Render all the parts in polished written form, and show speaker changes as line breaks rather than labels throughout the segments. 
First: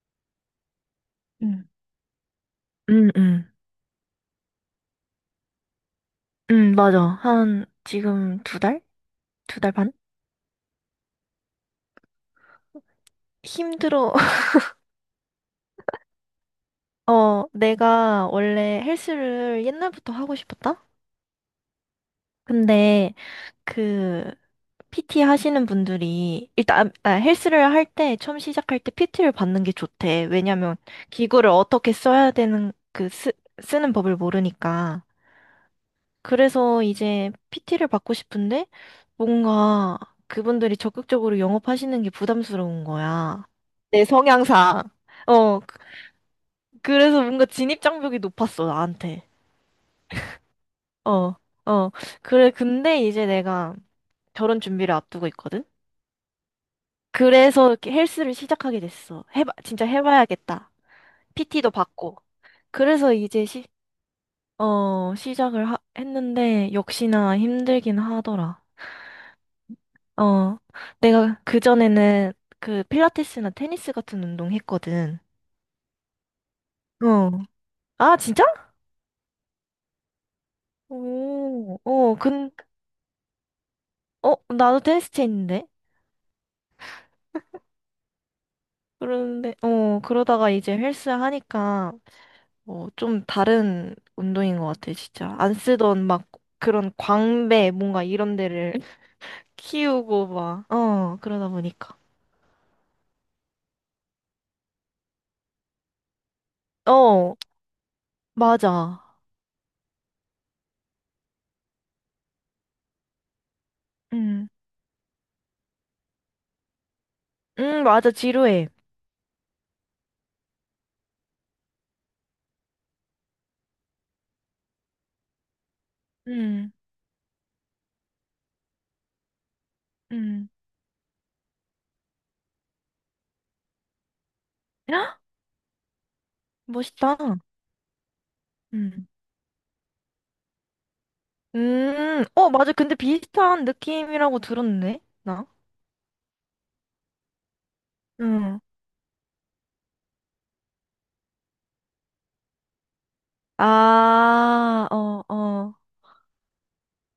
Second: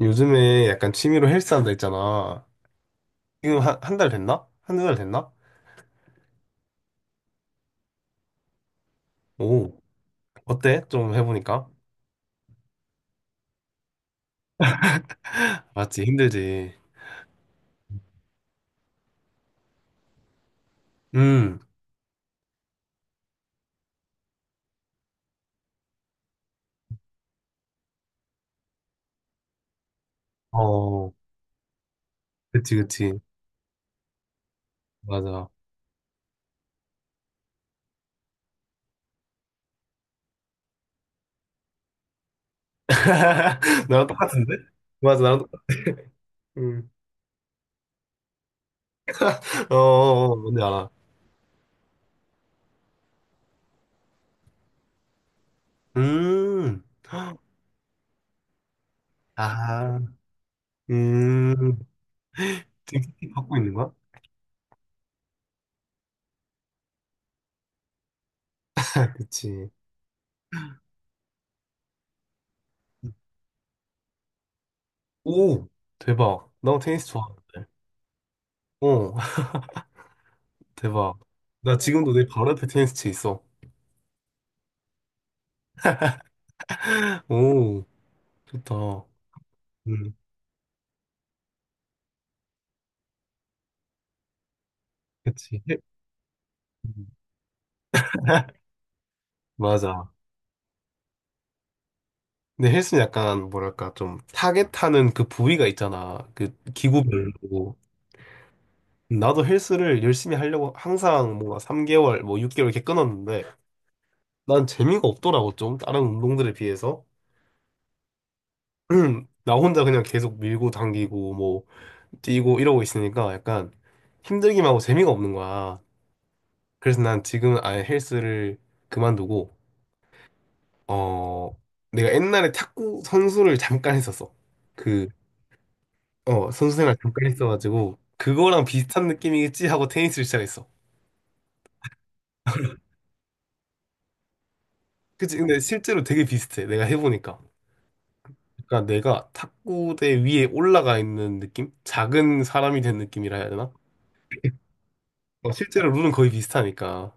요즘에 약간 취미로 헬스
응,
한다 했잖아.
응, 응.
지금 한, 한 달 됐나? 한두 달 됐나?
응, 맞아. 한, 지금 두 달? 두 달
오,
반?
어때? 좀 해보니까.
힘들어.
맞지, 힘들지.
내가 원래 헬스를 옛날부터 하고 싶었다?
음,
근데, 그, PT 하시는 분들이, 일단, 헬스를 할 때, 처음 시작할 때 PT를 받는 게 좋대. 왜냐면,
어,
기구를 어떻게 써야 되는,
그치, 그치.
쓰는 법을 모르니까.
맞아.
그래서 이제 PT를 받고 싶은데 뭔가 그분들이 적극적으로 영업하시는 게 부담스러운 거야. 내
나랑 똑같은데?
성향상.
맞아,
어, 그-
음.
그래서 뭔가 진입 장벽이 높았어, 나한테.
어, 어, 어, 어, 뭔지 알아.
어, 어. 그래, 근데 이제 내가 결혼 준비를 앞두고 있거든?
음,
그래서 이렇게 헬스를 시작하게 됐어. 해봐, 진짜
아,
해봐야겠다. PT도
음,
받고.
지금
그래서
PT
이제
받고 있는 거야?
시작을 했는데, 역시나 힘들긴 하더라.
그치.
어, 내가 그전에는 그 필라테스나 테니스 같은 운동 했거든.
오, 대박. 나 테니스
어.
좋아하는데.
아, 진짜?
어, 대박. 나
오,
지금도 내 바로 옆에 테니스채 있어.
나도 테니스 채인데?
오. 좋다.
그런데,
음,
그러다가 이제 헬스 하니까, 좀 다른 운동인 것 같아, 진짜. 안
그치.
쓰던 막 그런
음,
광배, 뭔가 이런 데를
맞아.
키우고 막, 그러다 보니까.
근데 헬스는 약간, 뭐랄까, 좀, 타겟하는 그 부위가 있잖아. 그,
어,
기구별로.
맞아.
나도 헬스를 열심히 하려고 항상 뭔가 3개월, 뭐 6개월 이렇게 끊었는데,
응,
난 재미가 없더라고, 좀. 다른 운동들에 비해서.
응, 맞아, 지루해.
나 혼자 그냥 계속 밀고 당기고, 뭐, 뛰고 이러고 있으니까 약간 힘들기만 하고 재미가 없는 거야.
응,
그래서 난 지금은 아예 헬스를 그만두고,
응.
어, 내가 옛날에 탁구 선수를 잠깐 했었어. 그, 어, 선수 생활
멋있다.
잠깐 했어가지고, 그거랑 비슷한
응.
느낌이겠지 하고 테니스를 시작했어.
맞아. 근데 비슷한 느낌이라고 들었네,
그치?
나.
근데 실제로 되게 비슷해. 내가 해보니까.
응.
그러니까 내가 탁구대 위에 올라가 있는 느낌? 작은 사람이 된 느낌이라 해야 되나?
아, 어,
어,
어,
실제로 룰은 거의 비슷하니까.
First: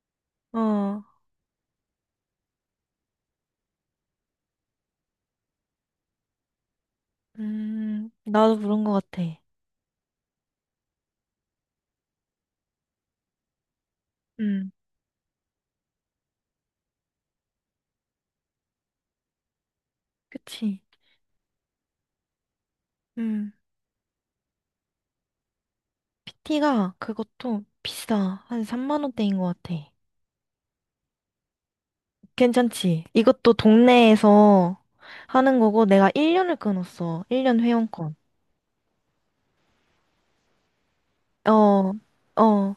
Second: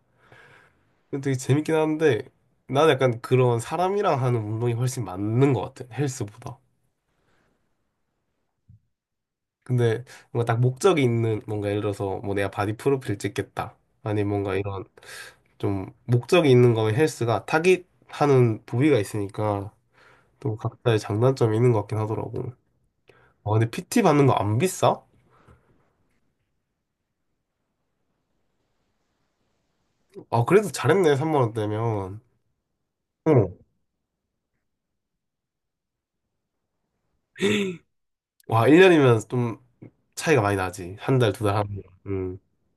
어.
근데 되게 재밌긴 한데, 나는 약간 그런 사람이랑 하는 운동이 훨씬 맞는 것 같아. 헬스보다.
나도 그런 것 같아.
근데 뭔가 딱 목적이 있는, 뭔가 예를 들어서 뭐 내가 바디 프로필 찍겠다. 아니 뭔가
음,
이런 좀 목적이 있는 거면 헬스가 타깃하는 부위가 있으니까 또
그치.
각자의 장단점이 있는 것 같긴 하더라고. 아,
음,
근데 PT 받는 거 안 비싸?
PT가 그것도 비싸. 한 3만 원대인 것 같아.
아, 그래도 잘했네, 3만 원대면.
괜찮지?
어.
이것도 동네에서 하는 거고, 내가 1년을 끊었어. 1년 회원권.
와, 1년이면 좀 차이가 많이 나지. 한 달, 두 달 하면.
어,
음.
어.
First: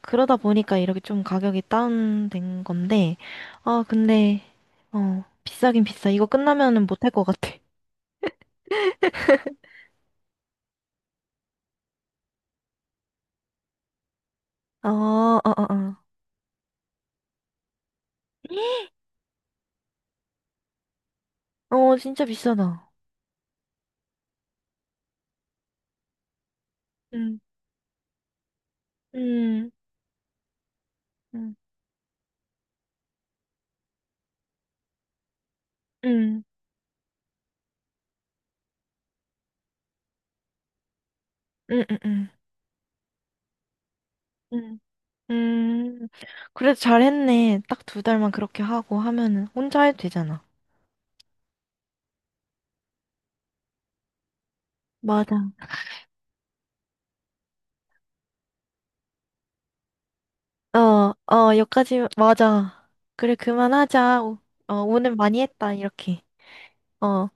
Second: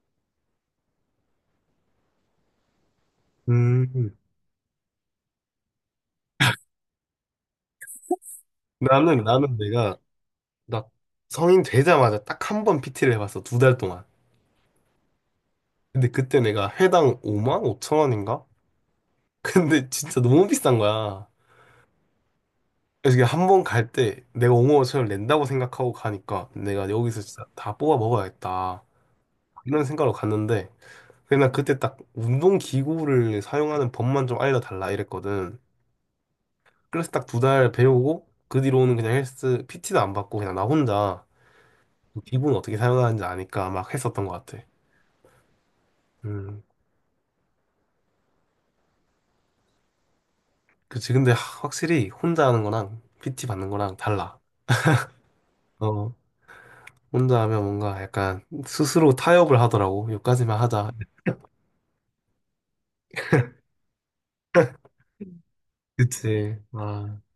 그러다 보니까 이렇게 좀 가격이 다운된 건데,
음.
근데, 비싸긴 비싸. 이거 끝나면은 못할 것 같아.
나는 내가, 나 성인 되자마자 딱 한 번 PT를 해봤어. 2달 동안.
어, 어, 어, 어.
근데 그때 내가 회당 5만 5천 원인가? 근데 진짜 너무 비싼 거야.
진짜 비싸다.
그래서 이게 한 번 갈 때 내가 옹호 5천을 낸다고 생각하고 가니까 내가 여기서
음,
진짜 다 뽑아 먹어야겠다.
음,
이런 생각으로 갔는데 그냥
음,
그때 딱 운동 기구를 사용하는 법만 좀 알려달라 이랬거든.
음,
그래서 딱 2달 배우고 그 뒤로는 그냥 헬스 PT도 안 받고 그냥 나 혼자
음, 음,
그
음.
기구는 어떻게 사용하는지 아니까 막 했었던 것 같아.
음, 음.
음,
그래도 잘했네. 딱 두 달만 그렇게 하고 하면은 혼자 해도 되잖아.
그치. 근데 확실히 혼자 하는 거랑 PT 받는 거랑 달라.
맞아.
어, 혼자 하면 뭔가 약간 스스로 타협을 하더라고. 여기까지만 하자.
어, 어, 여기까지, 맞아. 그래, 그만하자. 오늘 많이 했다, 이렇게.
그치. 아.
어.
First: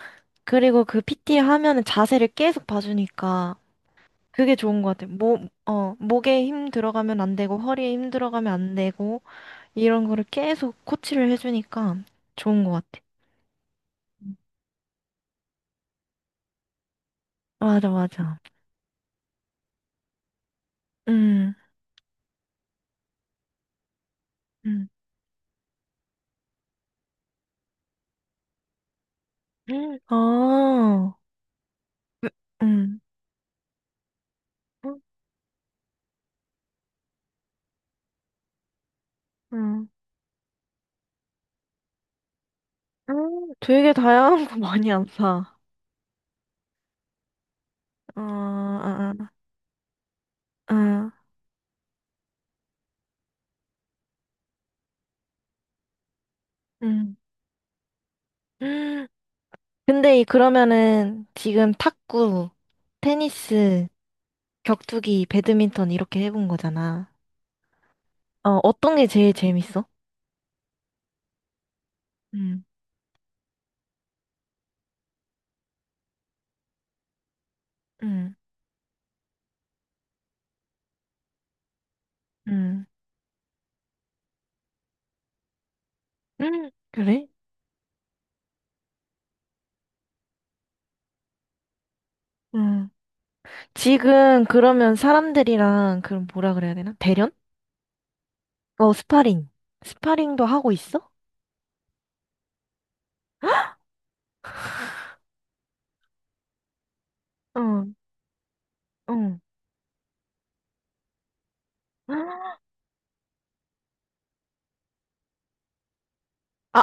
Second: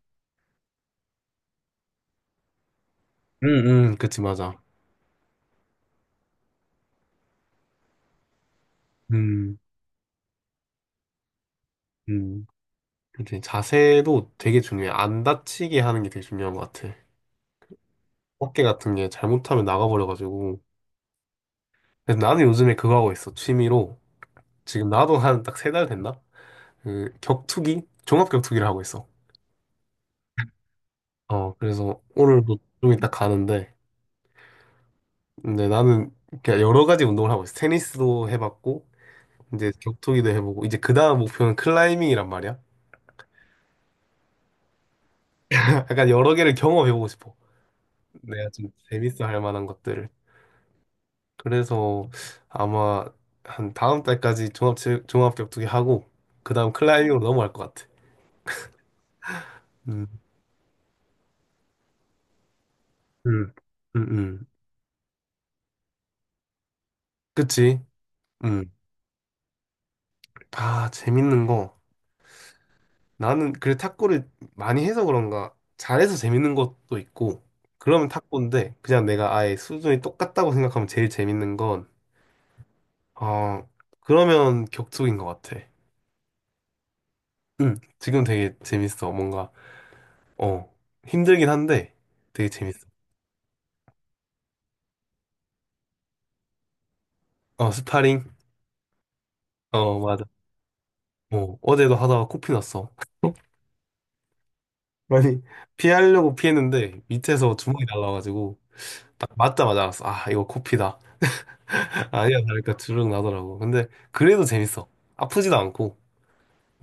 그리고 그 PT 하면은 자세를 계속 봐주니까
음, 그치, 맞아.
그게 좋은 것 같아. 목에 힘 들어가면 안 되고, 허리에 힘 들어가면 안 되고,
음,
이런 거를 계속 코치를 해주니까
음.
좋은 것 같아.
그치, 자세도 되게 중요해. 안 다치게 하는 게 되게 중요한 것 같아.
맞아, 맞아.
어깨 같은 게 잘못하면 나가버려가지고.
음,
그래서 나는 요즘에 그거 하고 있어. 취미로. 지금
음,
나도 한 딱 3달 됐나? 그, 격투기? 종합 격투기를 하고 있어.
아,
어, 그래서 오늘도 좀
음,
이따 가는데.
음,
근데 나는 그냥 여러 가지 운동을 하고 있어. 테니스도 해봤고, 이제
음,
격투기도 해보고, 이제 그 다음 목표는 클라이밍이란 말이야.
되게 다양한 거 많이 안 사.
약간 여러 개를 경험해보고 싶어.
어,
내가 좀
아,
재밌어 할 만한 것들을.
아, 아,
그래서 아마 한 다음 달까지 종합 격투기 하고 그다음
음.
클라이밍으로 넘어갈 것 같아. 음,
근데 그러면은 지금 탁구,
음,
테니스,
음, 음.
격투기, 배드민턴 이렇게 해본 거잖아.
그치? 음.
어떤 게 제일 재밌어?
아, 재밌는 거.
응,
나는 그래 탁구를 많이 해서 그런가 잘해서 재밌는 것도 있고 그러면
응,
탁구인데 그냥 내가 아예 수준이 똑같다고 생각하면 제일 재밌는 건
응,
어, 그러면 격투기인 것 같아.
응. 그래?
응. 지금 되게 재밌어. 뭔가 어, 힘들긴 한데 되게 재밌어.
응, 지금 그러면 사람들이랑 그럼 뭐라 그래야 되나? 대련?
어, 스파링.
어, 스파링.
어, 맞아.
스파링도 하고 있어?
뭐 어제도 하다가 코피 났어. 아니, 피하려고 피했는데 밑에서 주먹이
응,
날라가지고 딱
응.
맞자마자 알았어. 아, 이거 코피다. 아니야,
아,
그러니까 주르륵 나더라고. 근데 그래도 재밌어. 아프지도 않고.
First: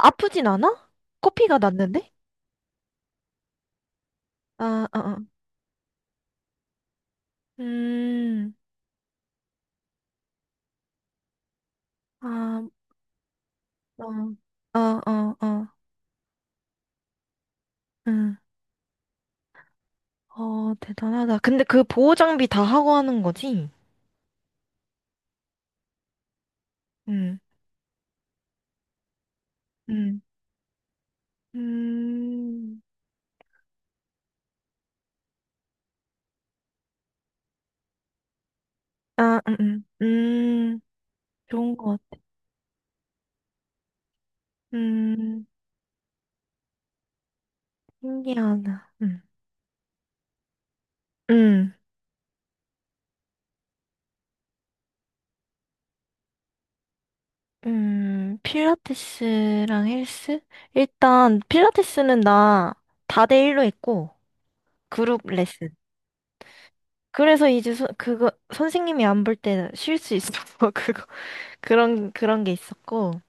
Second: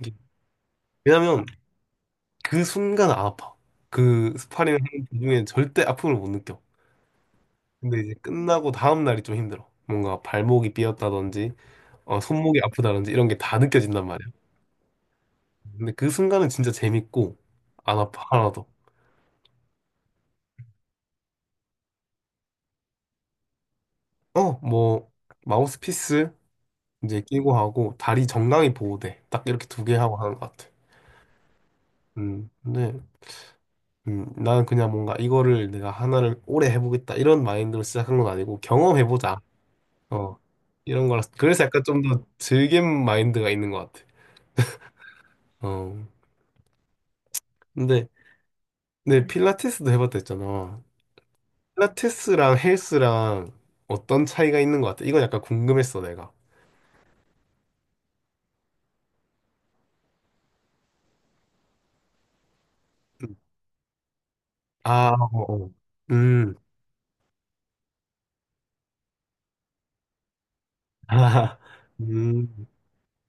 이게
않아?
왜냐면
코피가 났는데?
그 순간 안 아파. 그 스파링 하는
아, 아, 아,
도중에 절대 아픔을 못 느껴. 근데 이제
음,
끝나고 다음 날이 좀 힘들어. 뭔가 발목이 삐었다든지 어, 손목이
아,
아프다든지 이런 게 다 느껴진단
어,
말이야.
어, 어, 어.
근데 그 순간은 진짜 재밌고 안 아파
응.
하나도.
대단하다. 근데 그 보호 장비 다 하고 하는 거지?
어, 뭐 마우스피스 이제 끼고
응
하고 다리 정강이 보호대 딱 이렇게 두 개 하고
응
하는 것 같아.
음,
근데 나는 그냥 뭔가 이거를 내가 하나를 오래 해보겠다 이런 마인드로 시작한 건 아니고 경험해보자.
아,
어,
음.
이런 거라 그래서
좋은
약간
것
좀
같아.
더 즐김 마인드가 있는 것 같아.
음,
어, 근데
신기하다.
근데 필라테스도 해봤다 했잖아.
음,
필라테스랑 헬스랑 어떤 차이가 있는 것 같아? 이건 약간 궁금했어 내가.
필라테스랑 헬스? 일단, 필라테스는 나 다
음.
대일로 했고,
아,
그룹
어, 어.
레슨.
음,
그래서 이제 그거, 선생님이 안 볼 때 쉴 수 있어. 그거,
아,
그런 게
음,
있었고.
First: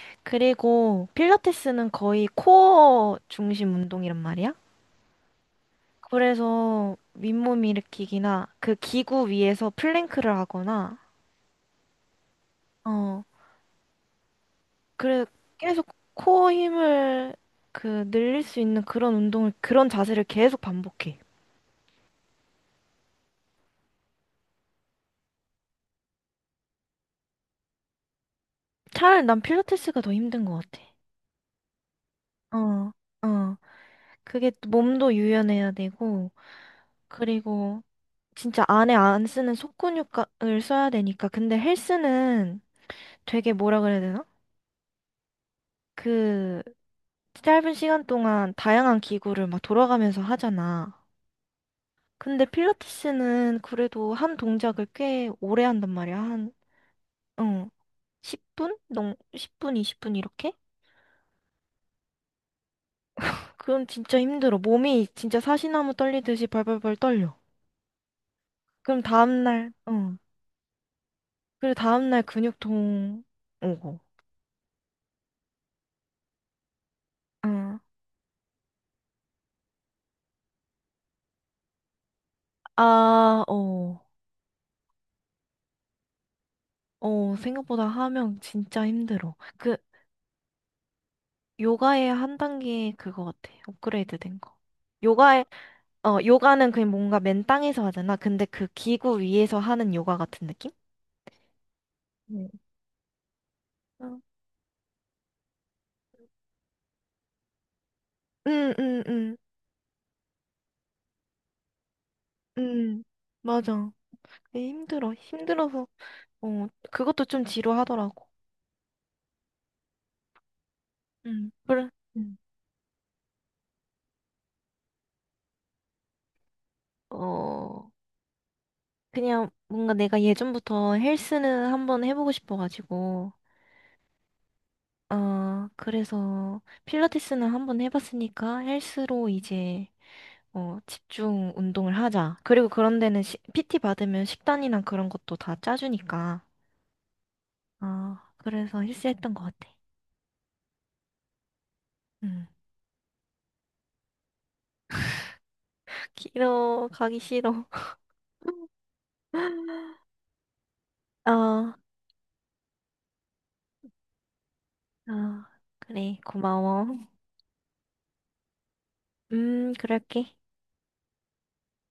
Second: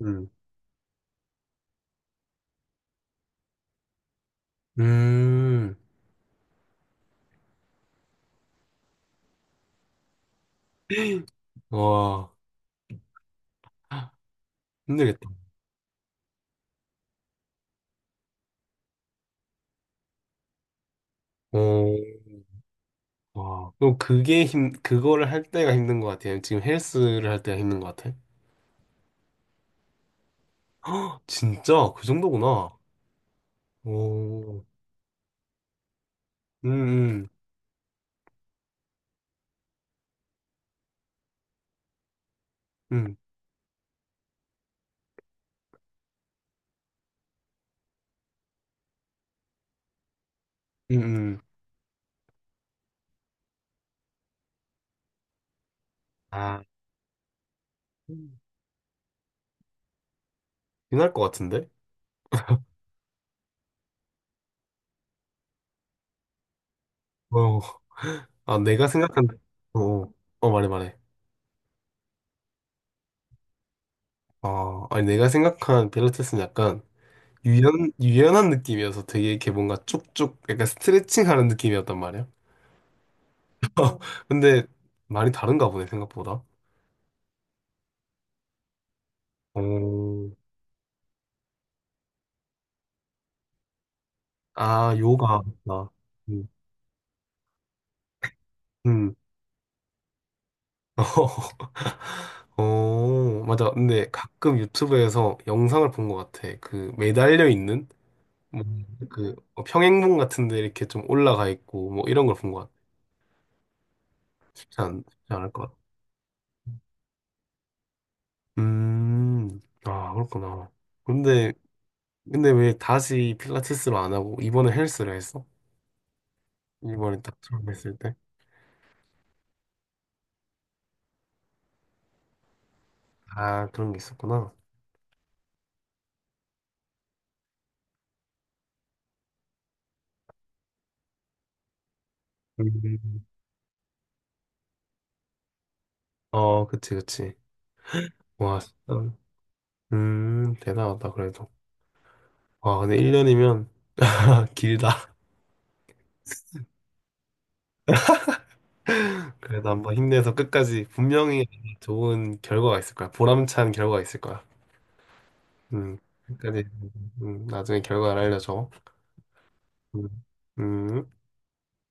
음,
그리고 필라테스는 거의 코어 중심 운동이란 말이야.
음,
그래서 윗몸 일으키기나 그 기구 위에서 플랭크를 하거나
와.
어 그래
힘들겠다.
계속 코어 힘을 늘릴 수 있는 그런 운동을 그런 자세를 계속 반복해.
어, 와, 그럼 그게 힘, 그거를 할 때가 힘든 것 같아요. 지금 헬스를 할 때가 힘든 것 같아요.
차라리 난 필라테스가 더 힘든 것 같아.
헉, 진짜 그 정도구나.
어, 어. 그게
오,
또 몸도 유연해야 되고,
음, 음,
그리고 진짜 안에 안 쓰는 속근육을 써야 되니까. 근데 헬스는
음,
되게 뭐라 그래야 되나? 그 짧은 시간 동안 다양한 기구를 막 돌아가면서
음,
하잖아.
음.
근데 필라테스는 그래도 한 동작을 꽤 오래 한단 말이야. 한,
아,
어, 10분? 10분, 20분 이렇게?
빛날 것 같은데?
그럼 진짜 힘들어. 몸이 진짜 사시나무 떨리듯이 벌벌벌 떨려.
어, 아, 내가
그럼
생각한,
다음날,
어,
어.
어, 말해, 말해.
그리고 다음날 근육통 오고.
아, 아니, 내가 생각한 필라테스는 약간
어.
유연, 유연한 느낌이어서 되게 이렇게 뭔가 쭉쭉 약간 스트레칭 하는 느낌이었단 말이야.
아, 어.
근데 많이 다른가 보네, 생각보다.
생각보다 하면 진짜 힘들어.
어,
요가의 한 단계 그거 같아. 업그레이드 된 거.
아, 요가.
요가의
아, 음.
요가는 그냥 뭔가 맨 땅에서 하잖아. 근데 그
음.
기구 위에서 하는 요가 같은 느낌? 네.
어, 맞아. 근데
응,
가끔 유튜브에서 영상을 본 것 같아. 그 매달려 있는 뭐,
응, 응,
그
응,
평행봉 같은 데 이렇게 좀 올라가 있고 뭐 이런 걸 본 것 같아.
응. 맞아. 그게 힘들어.
쉽지 않을 것 같아.
힘들어서, 그것도 좀 지루하더라고.
음. 아, 그렇구나.
응,
근데
그래. 음.
근데 왜 다시 필라테스로 안 하고 이번에 헬스를 했어? 이번에 딱 처음
어,
했을 때?
그냥 뭔가 내가 예전부터 헬스는 한번 해보고 싶어가지고,
아, 그런 게 있었구나.
그래서 필라테스는 한번 해봤으니까 헬스로 이제 집중 운동을 하자. 그리고 그런 데는
음.
PT 받으면 식단이나 그런 것도 다 짜주니까.
어, 그치, 그치.
아,
와,
그래서
진짜.
힐스했던 것 같아.
대단하다, 그래도.
응.
아, 근데 1년이면 길다.
싫어, 가기 싫어.
그래도 한번 힘내서 끝까지 분명히
아,
좋은 결과가 있을 거야. 보람찬 결과가 있을 거야.
아,
음,
그래,
끝까지
고마워.
나중에 결과를 알려줘. 음.
그럴게.
음.